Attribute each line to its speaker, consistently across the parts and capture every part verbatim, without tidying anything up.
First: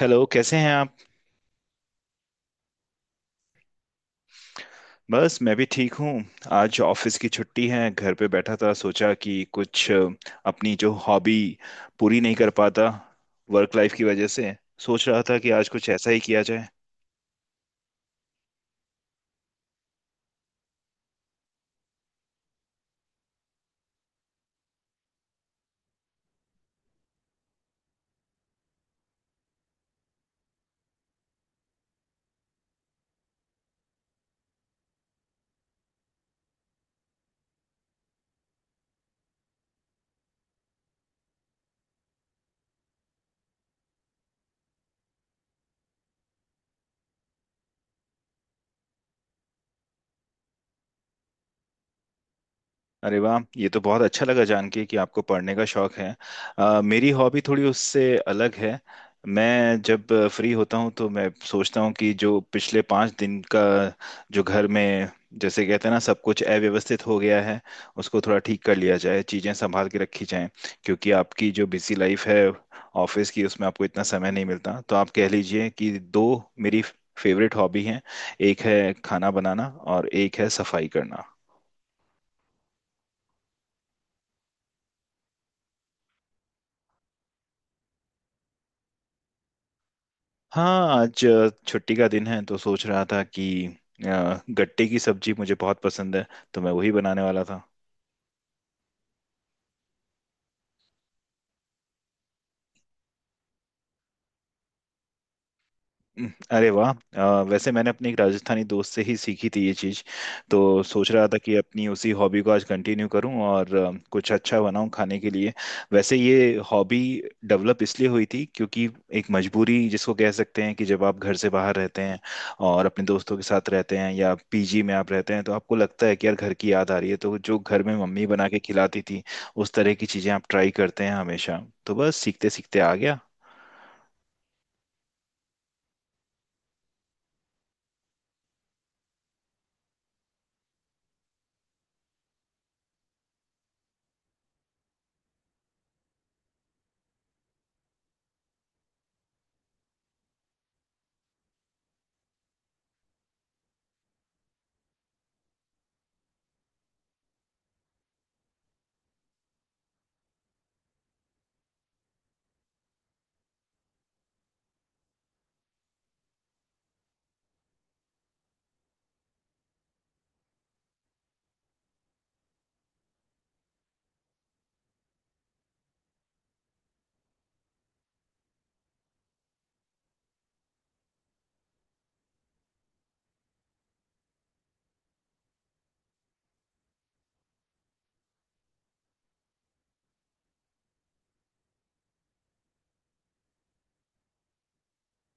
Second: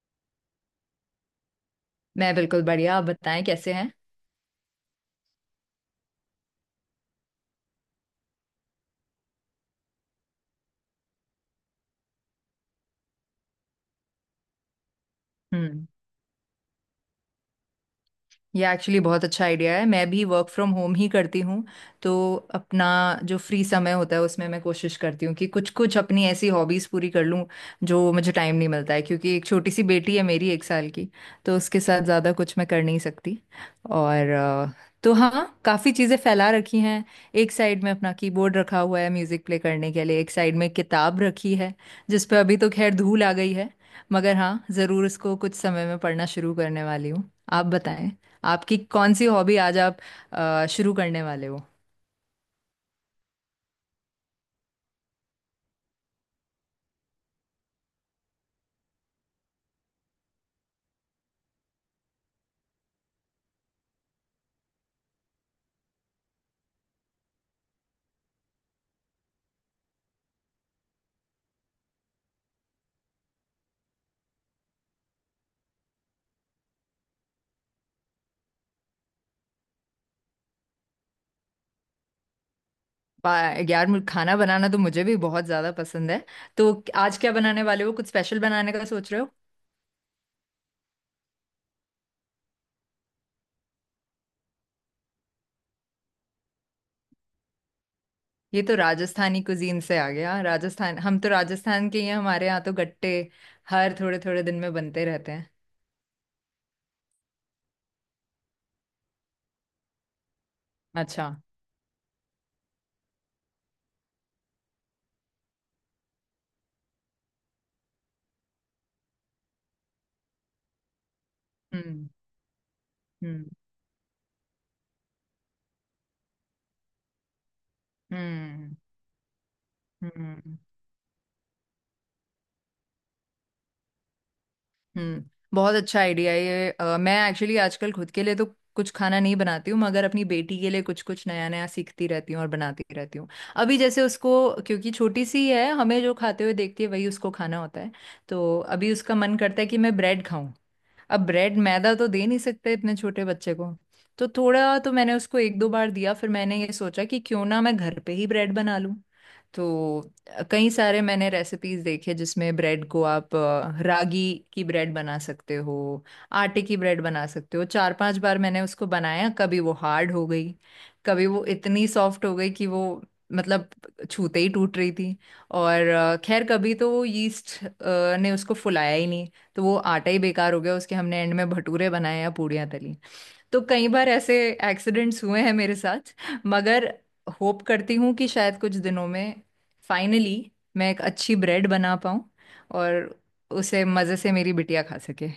Speaker 1: Hello, कैसे हैं आप?
Speaker 2: मैं बिल्कुल बढ़िया। आप बताएं कैसे हैं।
Speaker 1: बस मैं भी ठीक हूँ। आज ऑफिस की छुट्टी है, घर पे बैठा था, सोचा कि कुछ अ, अपनी जो हॉबी पूरी नहीं कर पाता वर्क लाइफ की वजह से, सोच रहा था कि आज
Speaker 2: हम्म।
Speaker 1: कुछ ऐसा ही किया जाए।
Speaker 2: ये एक्चुअली बहुत अच्छा आइडिया है। मैं भी वर्क फ्रॉम होम ही करती हूँ तो अपना जो फ्री समय होता है उसमें मैं कोशिश करती हूँ कि कुछ कुछ अपनी ऐसी हॉबीज़ पूरी कर लूँ जो मुझे टाइम नहीं मिलता है, क्योंकि एक छोटी सी बेटी है मेरी, एक साल की। तो उसके साथ ज़्यादा कुछ मैं कर नहीं सकती। और अ, तो हाँ, काफ़ी चीज़ें फैला रखी हैं। एक साइड में अपना कीबोर्ड रखा हुआ है म्यूज़िक प्ले करने के लिए, एक साइड में किताब रखी है जिस पे अभी तो खैर धूल आ गई है, मगर हाँ ज़रूर उसको कुछ समय में पढ़ना शुरू करने वाली हूँ। आप बताएं आपकी कौन सी हॉबी आज आप अ, शुरू करने वाले हो।
Speaker 1: अरे वाह, ये तो बहुत अच्छा लगा जान के कि आपको पढ़ने का शौक है। अ, मेरी हॉबी थोड़ी उससे अलग है। मैं जब फ्री होता हूँ तो मैं सोचता हूँ कि जो पिछले पाँच दिन का जो घर में, जैसे कहते हैं ना, सब कुछ अव्यवस्थित हो गया है उसको थोड़ा ठीक कर लिया जाए, चीज़ें संभाल के रखी जाएं। क्योंकि आपकी जो बिजी लाइफ है ऑफिस की, उसमें आपको इतना समय नहीं मिलता, तो आप कह लीजिए कि दो मेरी फेवरेट हॉबी हैं। एक है खाना बनाना और एक है सफाई करना।
Speaker 2: बा- यार, मुझे खाना बनाना तो मुझे भी बहुत ज्यादा पसंद है। तो आज क्या बनाने वाले हो, कुछ स्पेशल बनाने का सोच रहे हो?
Speaker 1: हाँ, आज अ, छुट्टी का दिन है तो सोच रहा था कि अ, गट्टे की सब्जी मुझे बहुत पसंद है, तो मैं वही बनाने वाला था।
Speaker 2: ये तो राजस्थानी कुजीन से आ गया। राजस्थान, हम तो राजस्थान के ही हैं। हमारे यहाँ तो गट्टे हर थोड़े थोड़े दिन में बनते रहते हैं।
Speaker 1: हम्म। अरे वाह, अ, वैसे मैंने अपने एक राजस्थानी दोस्त से ही सीखी थी ये चीज़। तो सोच रहा
Speaker 2: अच्छा।
Speaker 1: था कि अपनी उसी हॉबी को आज कंटिन्यू करूं और अ, कुछ अच्छा बनाऊं खाने के लिए। वैसे ये हॉबी डेवलप इसलिए हुई थी क्योंकि एक मजबूरी जिसको कह सकते हैं, कि जब आप घर से बाहर रहते
Speaker 2: हम्म
Speaker 1: हैं और अपने दोस्तों के
Speaker 2: हम्म
Speaker 1: साथ रहते हैं या पीजी में आप रहते हैं तो आपको लगता है कि यार घर की याद आ रही है, तो जो घर में मम्मी बना के
Speaker 2: हम्म
Speaker 1: खिलाती थी उस तरह की चीज़ें आप
Speaker 2: हम्म
Speaker 1: ट्राई करते हैं हमेशा, तो बस सीखते सीखते आ गया।
Speaker 2: हम्म। बहुत अच्छा आइडिया है ये। अ, मैं एक्चुअली आजकल खुद के लिए तो कुछ खाना नहीं बनाती हूँ, मगर अपनी बेटी के लिए कुछ कुछ नया नया सीखती रहती हूँ और बनाती रहती हूँ। अभी जैसे उसको, क्योंकि छोटी सी है, हमें जो खाते हुए देखती है वही उसको खाना होता है। तो अभी उसका मन करता है कि मैं ब्रेड खाऊं। अब ब्रेड मैदा तो दे नहीं सकते इतने छोटे बच्चे को, तो थोड़ा तो मैंने उसको एक दो बार दिया, फिर मैंने ये सोचा कि क्यों ना मैं घर पे ही ब्रेड बना लूं। तो अ, कई सारे मैंने रेसिपीज देखे जिसमें ब्रेड को आप अ, रागी की ब्रेड बना सकते हो, आटे की ब्रेड बना सकते हो। चार पांच बार मैंने उसको बनाया। कभी वो हार्ड हो गई, कभी वो इतनी सॉफ्ट हो गई कि वो मतलब छूते ही टूट रही थी। और अ, खैर कभी तो वो यीस्ट ने उसको फुलाया ही नहीं, तो वो आटा ही बेकार हो गया, उसके हमने एंड में भटूरे बनाए या पूड़ियाँ तली। तो कई बार ऐसे एक्सीडेंट्स हुए हैं मेरे साथ। मगर होप करती हूँ कि शायद कुछ दिनों में फाइनली मैं एक अच्छी ब्रेड बना पाऊँ और उसे मज़े से मेरी बिटिया खा सके।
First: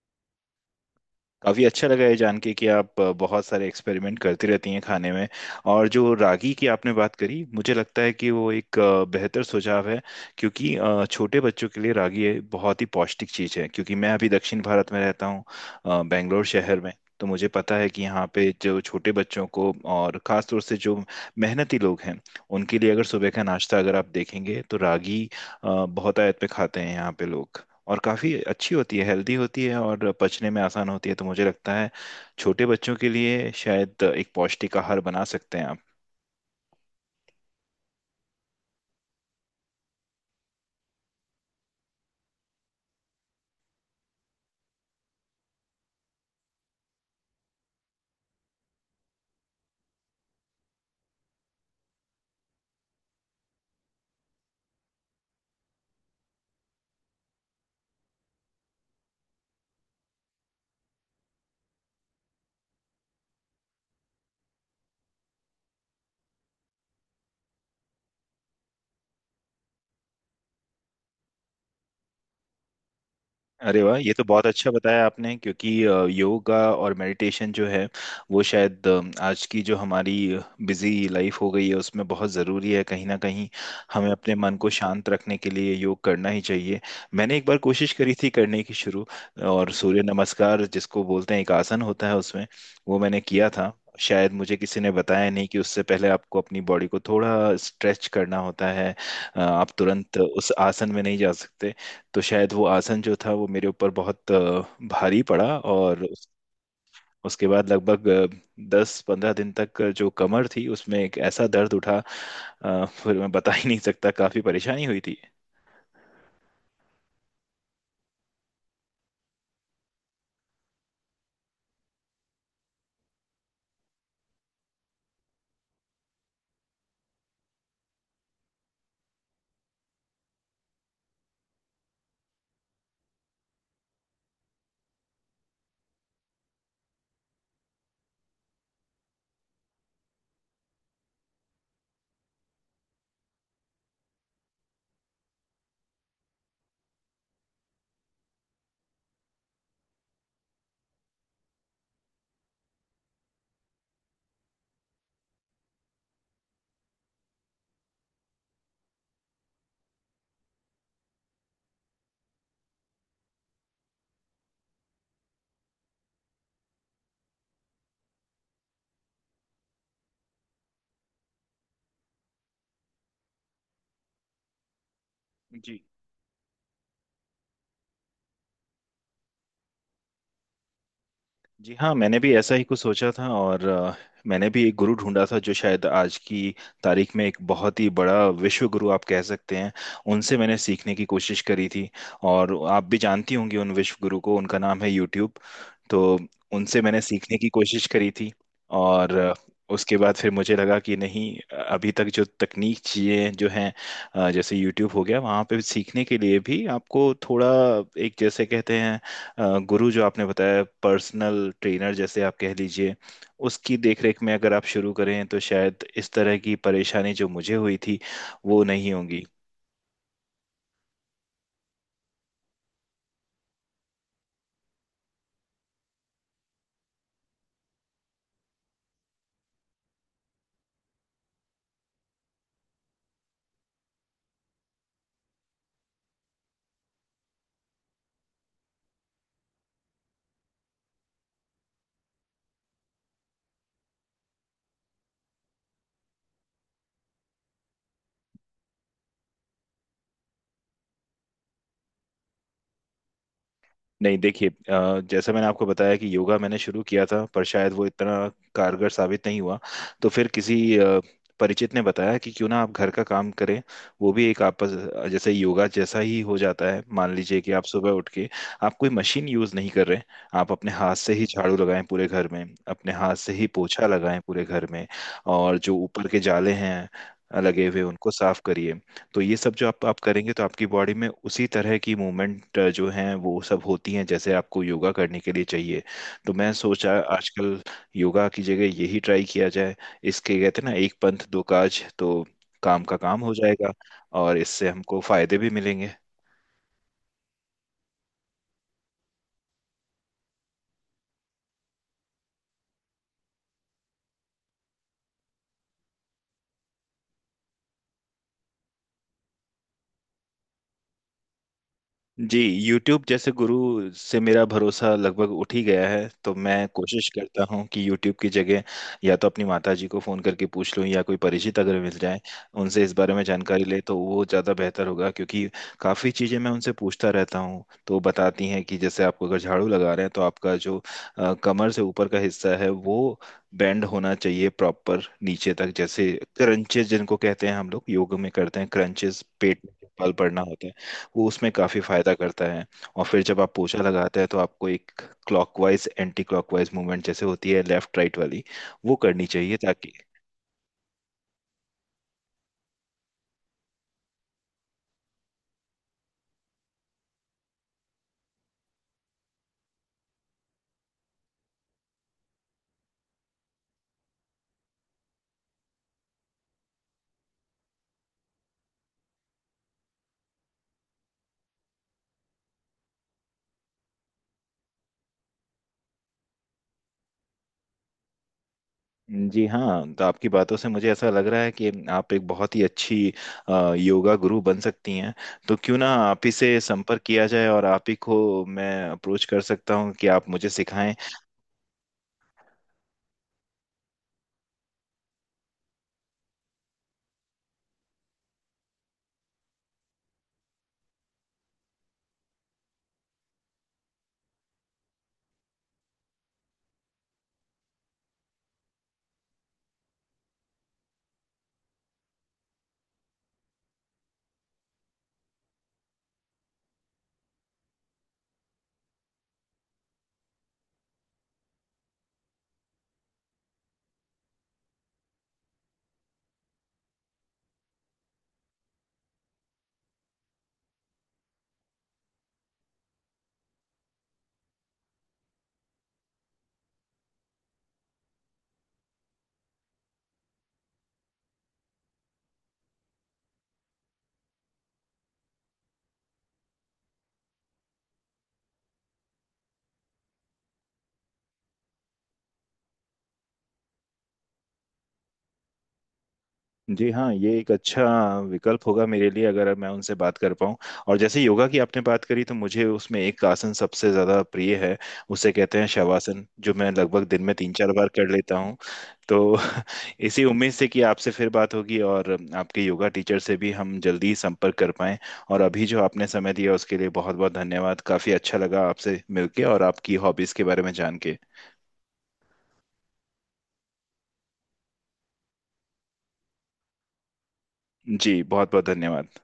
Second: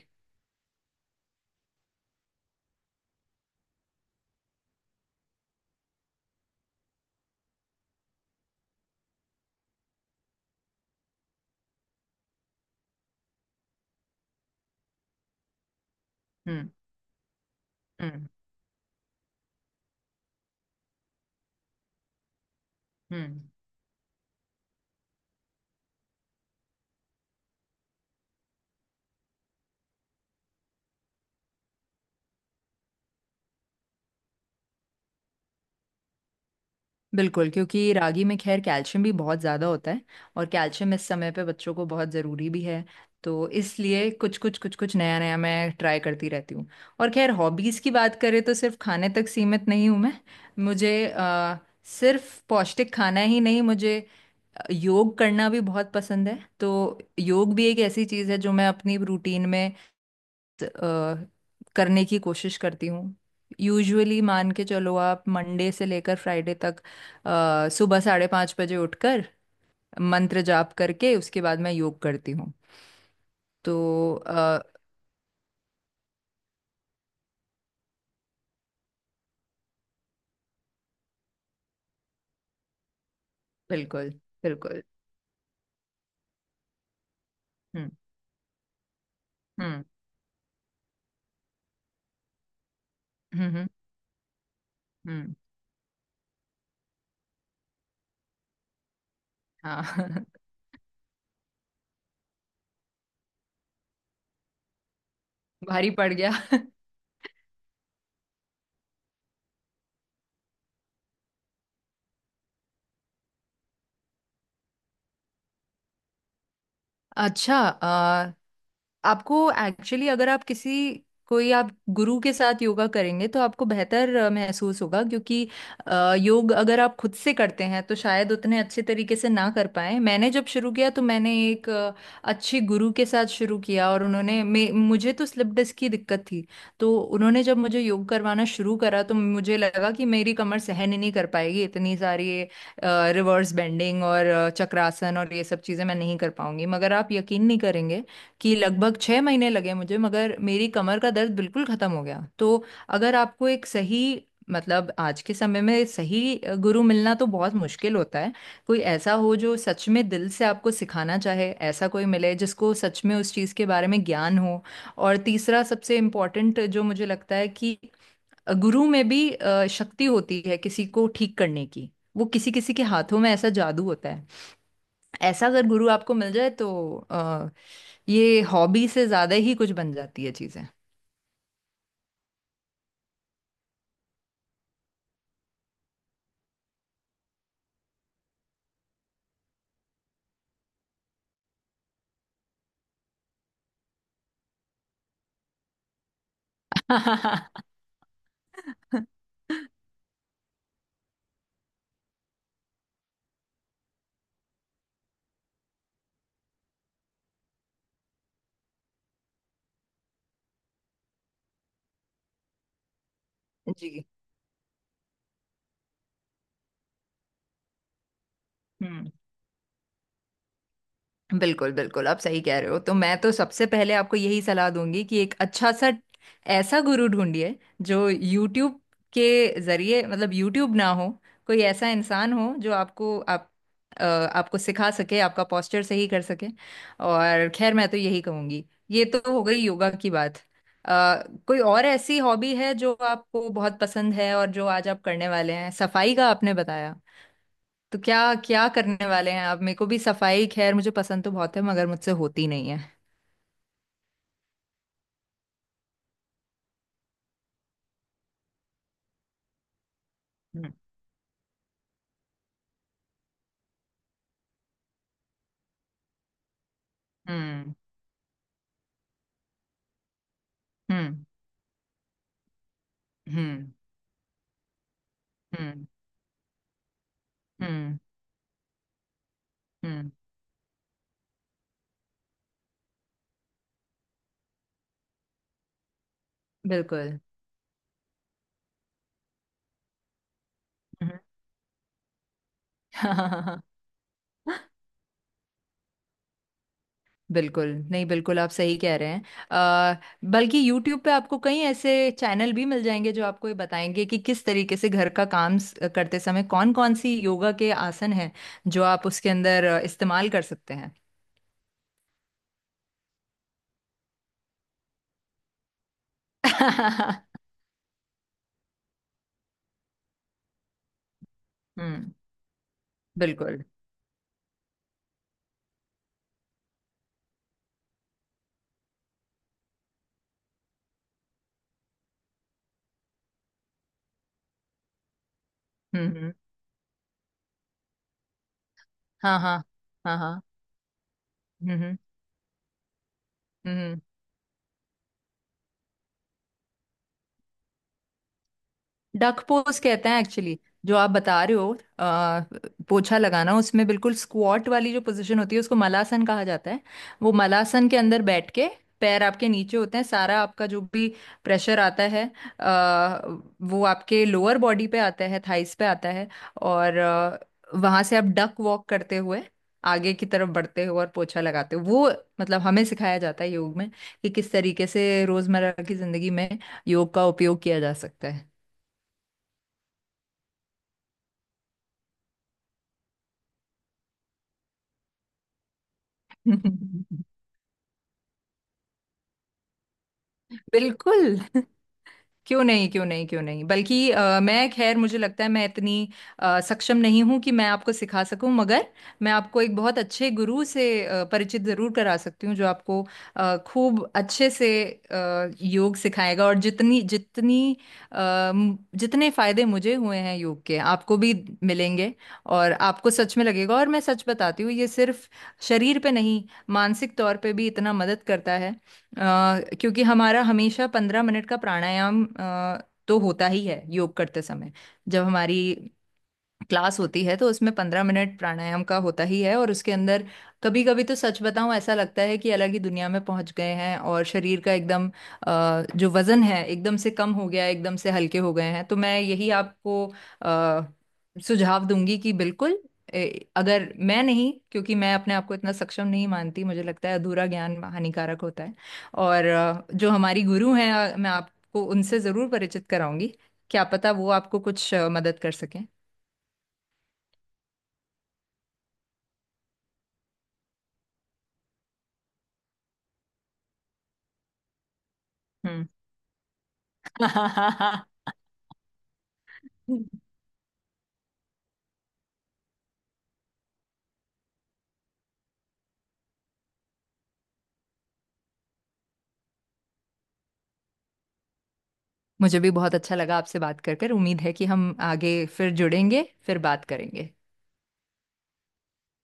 Speaker 1: काफ़ी अच्छा लगा ये जान के कि आप बहुत सारे एक्सपेरिमेंट करती रहती हैं खाने में। और जो रागी की आपने बात करी, मुझे लगता है कि वो एक अ, बेहतर सुझाव है, क्योंकि अ, छोटे बच्चों के लिए रागी ये बहुत ही पौष्टिक चीज़ है। क्योंकि मैं अभी दक्षिण भारत में रहता हूँ, अ, बेंगलोर
Speaker 2: हम्म
Speaker 1: शहर में। तो मुझे पता है कि यहाँ
Speaker 2: हम्म
Speaker 1: पे जो छोटे बच्चों को और ख़ास तौर से जो मेहनती लोग हैं उनके लिए, अगर सुबह
Speaker 2: हम्म।
Speaker 1: का नाश्ता अगर आप देखेंगे तो रागी अ, बहुत आयत पे खाते हैं यहाँ पे लोग। और काफ़ी अच्छी होती है, हेल्दी होती है और पचने में आसान होती है, तो मुझे लगता है छोटे बच्चों के लिए शायद एक पौष्टिक आहार बना सकते हैं आप।
Speaker 2: बिल्कुल, क्योंकि रागी में खैर कैल्शियम भी बहुत ज़्यादा होता है, और कैल्शियम इस समय पे बच्चों को बहुत ज़रूरी भी है। तो इसलिए कुछ कुछ कुछ कुछ नया नया मैं ट्राई करती रहती हूँ। और खैर हॉबीज़ की बात करें तो सिर्फ खाने तक सीमित नहीं हूँ मैं। मुझे अ, सिर्फ पौष्टिक खाना ही नहीं, मुझे योग करना भी बहुत पसंद है। तो योग भी एक ऐसी चीज़ है जो मैं अपनी रूटीन में अ, करने की कोशिश करती हूँ। यूजुअली मान के चलो आप मंडे से लेकर फ्राइडे तक अ, सुबह साढ़े पाँच बजे उठकर मंत्र जाप करके उसके बाद मैं योग करती हूँ। तो
Speaker 1: अरे वाह, ये तो बहुत
Speaker 2: अ,
Speaker 1: अच्छा बताया आपने, क्योंकि अ, योगा और मेडिटेशन जो है वो शायद अम, आज की जो हमारी बिजी लाइफ हो गई है उसमें बहुत ज़रूरी है कहीं ना कहीं, हमें
Speaker 2: बिल्कुल
Speaker 1: अपने मन को
Speaker 2: बिल्कुल।
Speaker 1: शांत रखने के लिए योग करना ही चाहिए। मैंने एक बार
Speaker 2: हम्म
Speaker 1: कोशिश करी थी करने की शुरू, और
Speaker 2: हम्म
Speaker 1: सूर्य नमस्कार जिसको बोलते हैं एक आसन होता है, उसमें वो मैंने किया
Speaker 2: हम्म हम्म
Speaker 1: था। शायद मुझे किसी ने बताया
Speaker 2: हम्म,
Speaker 1: नहीं कि उससे पहले आपको अपनी बॉडी को थोड़ा स्ट्रेच करना होता है, अ, आप
Speaker 2: हाँ
Speaker 1: तुरंत उस आसन में नहीं जा सकते। तो शायद वो आसन जो था वो मेरे ऊपर बहुत अ, भारी पड़ा,
Speaker 2: भारी
Speaker 1: और
Speaker 2: पड़
Speaker 1: उस-
Speaker 2: गया
Speaker 1: उसके बाद लगभग दस पंद्रह दिन तक जो कमर थी उसमें एक ऐसा दर्द उठा अ, फिर मैं बता ही नहीं सकता, काफी परेशानी हुई थी।
Speaker 2: अच्छा, आपको एक्चुअली अगर आप किसी कोई आप गुरु के साथ योगा करेंगे तो आपको बेहतर अ, महसूस होगा, क्योंकि अ, योग अगर आप खुद से करते हैं तो शायद उतने अच्छे तरीके से ना कर पाए। मैंने जब शुरू किया तो मैंने एक अ, अच्छे गुरु के साथ शुरू किया, और उन्होंने मे, मुझे तो स्लिप डिस्क की दिक्कत थी। तो उन्होंने जब मुझे योग करवाना शुरू करा तो मुझे लगा कि मेरी कमर सहन ही नहीं कर पाएगी इतनी सारी रिवर्स बेंडिंग, और अ, चक्रासन और ये सब चीज़ें मैं नहीं कर पाऊंगी। मगर आप यकीन नहीं करेंगे कि लगभग छः महीने लगे मुझे, मगर मेरी कमर का दर्द बिल्कुल ख़त्म हो गया। तो अगर आपको एक सही मतलब आज के समय में सही अ, गुरु मिलना तो बहुत मुश्किल होता है। कोई ऐसा हो जो सच में दिल से आपको सिखाना चाहे, ऐसा कोई मिले जिसको सच में उस चीज़ के बारे में ज्ञान हो। और तीसरा सबसे इम्पोर्टेंट जो मुझे लगता है कि गुरु में भी अ, शक्ति होती है किसी को ठीक करने की, वो किसी किसी के हाथों में ऐसा जादू होता है। ऐसा अगर
Speaker 1: जी।
Speaker 2: गुरु आपको मिल जाए तो अ, ये हॉबी से ज्यादा ही कुछ बन जाती है चीजें।
Speaker 1: जी हाँ, मैंने भी ऐसा ही कुछ सोचा था, और अ, मैंने भी एक गुरु ढूंढा था जो शायद आज की तारीख में एक बहुत ही बड़ा विश्व गुरु आप कह सकते हैं। उनसे मैंने सीखने की कोशिश करी थी, और आप भी जानती होंगी उन विश्व गुरु को, उनका नाम है यूट्यूब। तो उनसे मैंने सीखने की
Speaker 2: हम्म।
Speaker 1: कोशिश करी थी, और अ, उसके बाद फिर मुझे लगा कि नहीं, अभी तक जो तकनीक चीज़ें जो हैं अ, जैसे यूट्यूब हो गया वहाँ पे सीखने के लिए भी आपको थोड़ा एक, जैसे कहते हैं, अ, गुरु जो आपने बताया, पर्सनल ट्रेनर जैसे आप कह लीजिए उसकी
Speaker 2: जी।
Speaker 1: देखरेख में अगर आप शुरू करें तो शायद इस तरह की परेशानी जो मुझे हुई थी वो नहीं
Speaker 2: हम्म।
Speaker 1: होंगी।
Speaker 2: बिल्कुल बिल्कुल, आप सही कह रहे हो। तो मैं तो सबसे पहले आपको यही सलाह दूंगी कि एक अच्छा सा ऐसा गुरु ढूंढिए जो YouTube के जरिए, मतलब YouTube ना हो, कोई ऐसा इंसान हो जो आपको आप अ, आपको सिखा सके, आपका पोस्चर सही कर सके। और खैर मैं तो यही कहूंगी। ये तो हो गई योगा की बात। अ, कोई और ऐसी हॉबी है जो आपको बहुत पसंद है और जो आज आप करने वाले हैं, सफाई का आपने बताया, तो क्या क्या करने वाले हैं आप? मेरे को भी सफाई खैर मुझे पसंद तो बहुत है, मगर मुझसे होती नहीं है।
Speaker 1: नहीं, देखिए, अ, जैसा मैंने आपको बताया कि योगा मैंने शुरू किया था पर शायद वो इतना कारगर साबित नहीं हुआ। तो फिर
Speaker 2: हम्म
Speaker 1: किसी अ, परिचित ने बताया कि क्यों ना आप घर का काम करें, वो भी एक आपस जैसे योगा जैसा ही हो जाता है। मान लीजिए कि आप
Speaker 2: हम्म
Speaker 1: सुबह उठ के आप कोई मशीन यूज़ नहीं कर रहे, आप अपने हाथ से
Speaker 2: हम्म
Speaker 1: ही झाड़ू लगाएं पूरे घर में, अपने हाथ से ही
Speaker 2: हम्म
Speaker 1: पोछा लगाएं पूरे घर में, और जो
Speaker 2: हम्म
Speaker 1: ऊपर के जाले हैं लगे हुए
Speaker 2: हम्म
Speaker 1: उनको साफ करिए। तो ये सब जो आप आप
Speaker 2: हम्म,
Speaker 1: करेंगे तो आपकी बॉडी में उसी तरह की मूवमेंट जो हैं वो सब होती हैं जैसे आपको योगा करने के लिए चाहिए। तो मैं सोचा
Speaker 2: बिल्कुल।
Speaker 1: आजकल योगा की जगह यही ट्राई किया जाए, इसके कहते हैं ना, एक
Speaker 2: हम्म।
Speaker 1: पंथ दो काज, तो काम का काम हो जाएगा और इससे हमको फायदे भी मिलेंगे।
Speaker 2: बिल्कुल नहीं, बिल्कुल आप सही कह रहे हैं। आ, बल्कि YouTube पे आपको कई ऐसे चैनल भी मिल जाएंगे जो आपको ये बताएंगे कि किस तरीके से घर का काम स- करते समय कौन कौन सी योगा के आसन हैं जो आप उसके अंदर अ, इस्तेमाल कर सकते हैं।
Speaker 1: जी, YouTube जैसे गुरु से मेरा भरोसा लगभग उठ ही गया है, तो मैं कोशिश करता हूँ कि YouTube की जगह या तो अपनी माता जी को फ़ोन करके पूछ लूँ, या कोई परिचित अगर मिल
Speaker 2: हम्म।
Speaker 1: जाए उनसे इस बारे में जानकारी
Speaker 2: बिल्कुल।
Speaker 1: ले, तो वो ज़्यादा बेहतर होगा। क्योंकि काफ़ी चीज़ें मैं उनसे पूछता रहता हूँ तो वो बताती हैं कि जैसे आपको अगर झाड़ू लगा रहे हैं तो आपका जो अ, कमर से ऊपर का हिस्सा है वो बेंड होना चाहिए प्रॉपर नीचे तक,
Speaker 2: हम्म
Speaker 1: जैसे
Speaker 2: हम्म,
Speaker 1: क्रंचेस जिनको कहते हैं हम लोग योग में करते हैं क्रंचेस,
Speaker 2: हाँ हाँ।
Speaker 1: पेट में जो बल
Speaker 2: हाँ
Speaker 1: पड़ना
Speaker 2: हाँ।
Speaker 1: होता है वो उसमें काफी
Speaker 2: हम्म
Speaker 1: फायदा करता है। और फिर जब आप पोछा
Speaker 2: हम्म।
Speaker 1: लगाते हैं तो आपको एक क्लॉकवाइज एंटी क्लॉकवाइज मूवमेंट जैसे होती है, लेफ्ट राइट वाली, वो करनी
Speaker 2: डक
Speaker 1: चाहिए
Speaker 2: पोज
Speaker 1: ताकि...
Speaker 2: कहते हैं एक्चुअली जो आप बता रहे हो। आ, पोछा लगाना उसमें बिल्कुल स्क्वाट वाली जो पोजीशन होती है उसको मलासन कहा जाता है। वो मलासन के अंदर बैठ के पैर आपके नीचे होते हैं, सारा आपका जो भी प्रेशर आता है आ, वो आपके लोअर बॉडी पे आता है, थाइस पे आता है। और आ, वहां से आप डक वॉक करते हुए आगे की तरफ बढ़ते हो और पोछा लगाते हो वो, मतलब हमें सिखाया जाता है योग में कि किस तरीके से रोजमर्रा की जिंदगी में योग का उपयोग किया जा सकता है।
Speaker 1: जी हाँ, तो आपकी बातों से मुझे ऐसा लग रहा है कि आप एक बहुत ही अच्छी अ, योगा गुरु बन सकती हैं, तो क्यों ना आप ही से संपर्क किया जाए और आप ही को मैं अप्रोच कर सकता हूँ कि आप मुझे सिखाएं।
Speaker 2: बिल्कुल, क्यों नहीं क्यों नहीं क्यों नहीं। बल्कि अ, मैं खैर मुझे लगता है मैं इतनी अ, सक्षम नहीं हूं कि मैं आपको सिखा सकूं, मगर मैं आपको एक बहुत अच्छे गुरु से अ, परिचित जरूर करा सकती हूँ जो आपको अ, खूब अच्छे से अ, योग सिखाएगा। और जितनी जितनी अ, म- जितने फायदे मुझे हुए हैं योग के आपको भी मिलेंगे। और आपको सच में लगेगा, और मैं सच बताती हूँ ये सिर्फ शरीर पे नहीं, मानसिक तौर पे भी इतना मदद करता है। अ, क्योंकि हमारा हमेशा पंद्रह मिनट का प्राणायाम अ, तो होता ही है योग करते समय। जब हमारी क्लास होती है तो उसमें पंद्रह मिनट प्राणायाम का होता ही है, और उसके अंदर कभी कभी तो सच बताऊं ऐसा लगता है कि अलग ही दुनिया में पहुंच गए हैं और शरीर का एकदम अ, जो वजन है एकदम से कम हो गया है, एकदम से हल्के हो गए हैं। तो मैं यही आपको अ, सुझाव दूंगी कि बिल्कुल ए, अगर मैं नहीं, क्योंकि मैं अपने आप को इतना सक्षम नहीं मानती, मुझे लगता है अधूरा ज्ञान हानिकारक होता है। और अ, जो हमारी गुरु हैं अ, मैं आपको उनसे ज़रूर परिचित कराऊंगी। क्या पता वो आपको कुछ अ, मदद कर सकें।
Speaker 1: जी हाँ, ये एक अच्छा विकल्प होगा मेरे लिए अगर मैं उनसे बात कर पाऊँ। और जैसे योगा की आपने बात करी तो मुझे उसमें एक आसन सबसे ज़्यादा प्रिय है, उसे कहते हैं
Speaker 2: हम्म।
Speaker 1: शवासन, जो मैं लगभग दिन में तीन चार बार कर लेता हूँ। तो इसी उम्मीद से कि आपसे फिर बात होगी और आपके योगा टीचर से भी हम जल्दी ही संपर्क कर पाएँ। और अभी जो आपने समय दिया उसके लिए बहुत बहुत धन्यवाद, काफ़ी अच्छा लगा आपसे मिलके और आपकी हॉबीज़ के बारे में जान के।
Speaker 2: मुझे भी बहुत अच्छा लगा आपसे बात कर कर। उम्मीद है कि हम आगे फिर जुड़ेंगे, फिर बात करेंगे।
Speaker 1: जी, बहुत बहुत धन्यवाद।